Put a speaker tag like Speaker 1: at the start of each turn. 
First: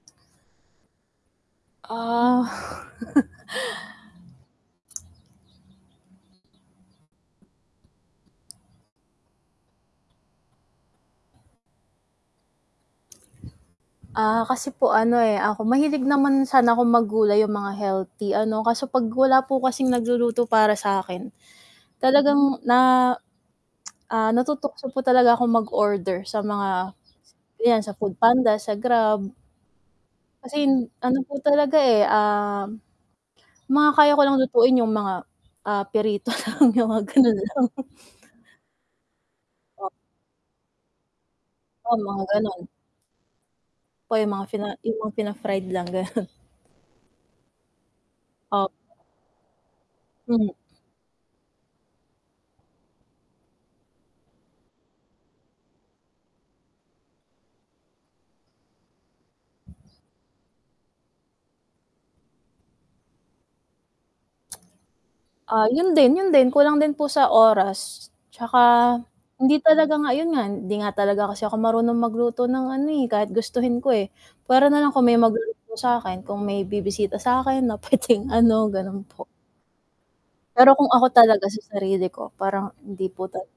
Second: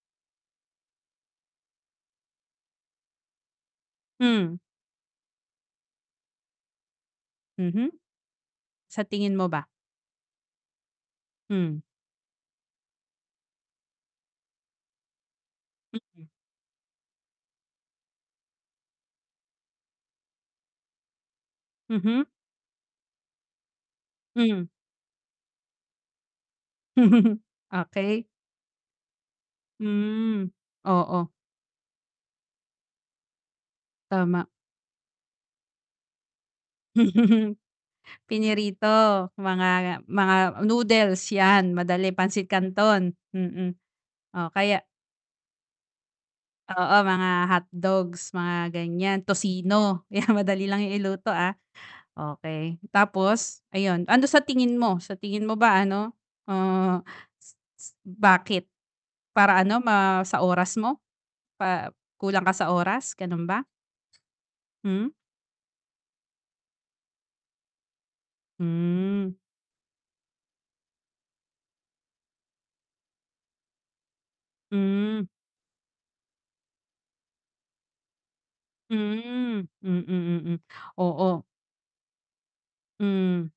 Speaker 1: Ah.
Speaker 2: Hmm. Mhm. Sa tingin mo ba? Hmm.
Speaker 1: Ah, kasi po ano, eh, ako mahilig
Speaker 2: Mhm.
Speaker 1: naman sana akong maggulay, yung mga healthy ano, kaso 'pag wala po kasing nagluluto para sa'kin,
Speaker 2: Mhm.
Speaker 1: talagang na, ah,
Speaker 2: Hmm.
Speaker 1: natutukso po talaga akong mag-order sa mga ganyan, sa Food
Speaker 2: Okey.
Speaker 1: Panda, sa Grab.
Speaker 2: Hmm,
Speaker 1: Kasi hin ano
Speaker 2: oo.
Speaker 1: po talaga, eh, um, mga kaya ko lang
Speaker 2: Tama.
Speaker 1: lutuin yung mga, ah, pirito lang, yung mga gano'n lang.
Speaker 2: Pinirito,
Speaker 1: Oh.
Speaker 2: mga mga noodles, yan
Speaker 1: Oo,
Speaker 2: madali,
Speaker 1: mga
Speaker 2: pansit
Speaker 1: gano'n.
Speaker 2: canton, mm,
Speaker 1: Po, yung mga
Speaker 2: o
Speaker 1: pina
Speaker 2: kaya
Speaker 1: yung mga pina-fried lang, gano'n.
Speaker 2: Oo, mga hotdogs, mga
Speaker 1: Opo
Speaker 2: ganyan, tocino, yan
Speaker 1: Mhm.
Speaker 2: madali lang yan iluto, ah, okey. Tapos, ayun, ano sa tingin mo, sa tingin mo ba ano, uh, s s bakit? Para ano, ma sa oras mo, pa kulang ka sa oras, gano'n ba? Hmm?
Speaker 1: Ah, 'yon din, 'yon din, kulang din po sa oras, tsaka,
Speaker 2: Hmm.
Speaker 1: hindi talaga nga 'yon nga, hindi nga talaga kasi ako marunong magluto ng ano, eh, kahit gustuhin ko, eh. Puwera na lang kung may
Speaker 2: Hmm.
Speaker 1: magluluto sa'kin, kung may bibisita sa'kin, na puwedeng ano, gano'n po.
Speaker 2: Hmm, mm, mm.
Speaker 1: Pero kung ako
Speaker 2: Oo.
Speaker 1: talaga, sa sarili ko, parang hindi po
Speaker 2: Hmm.
Speaker 1: tal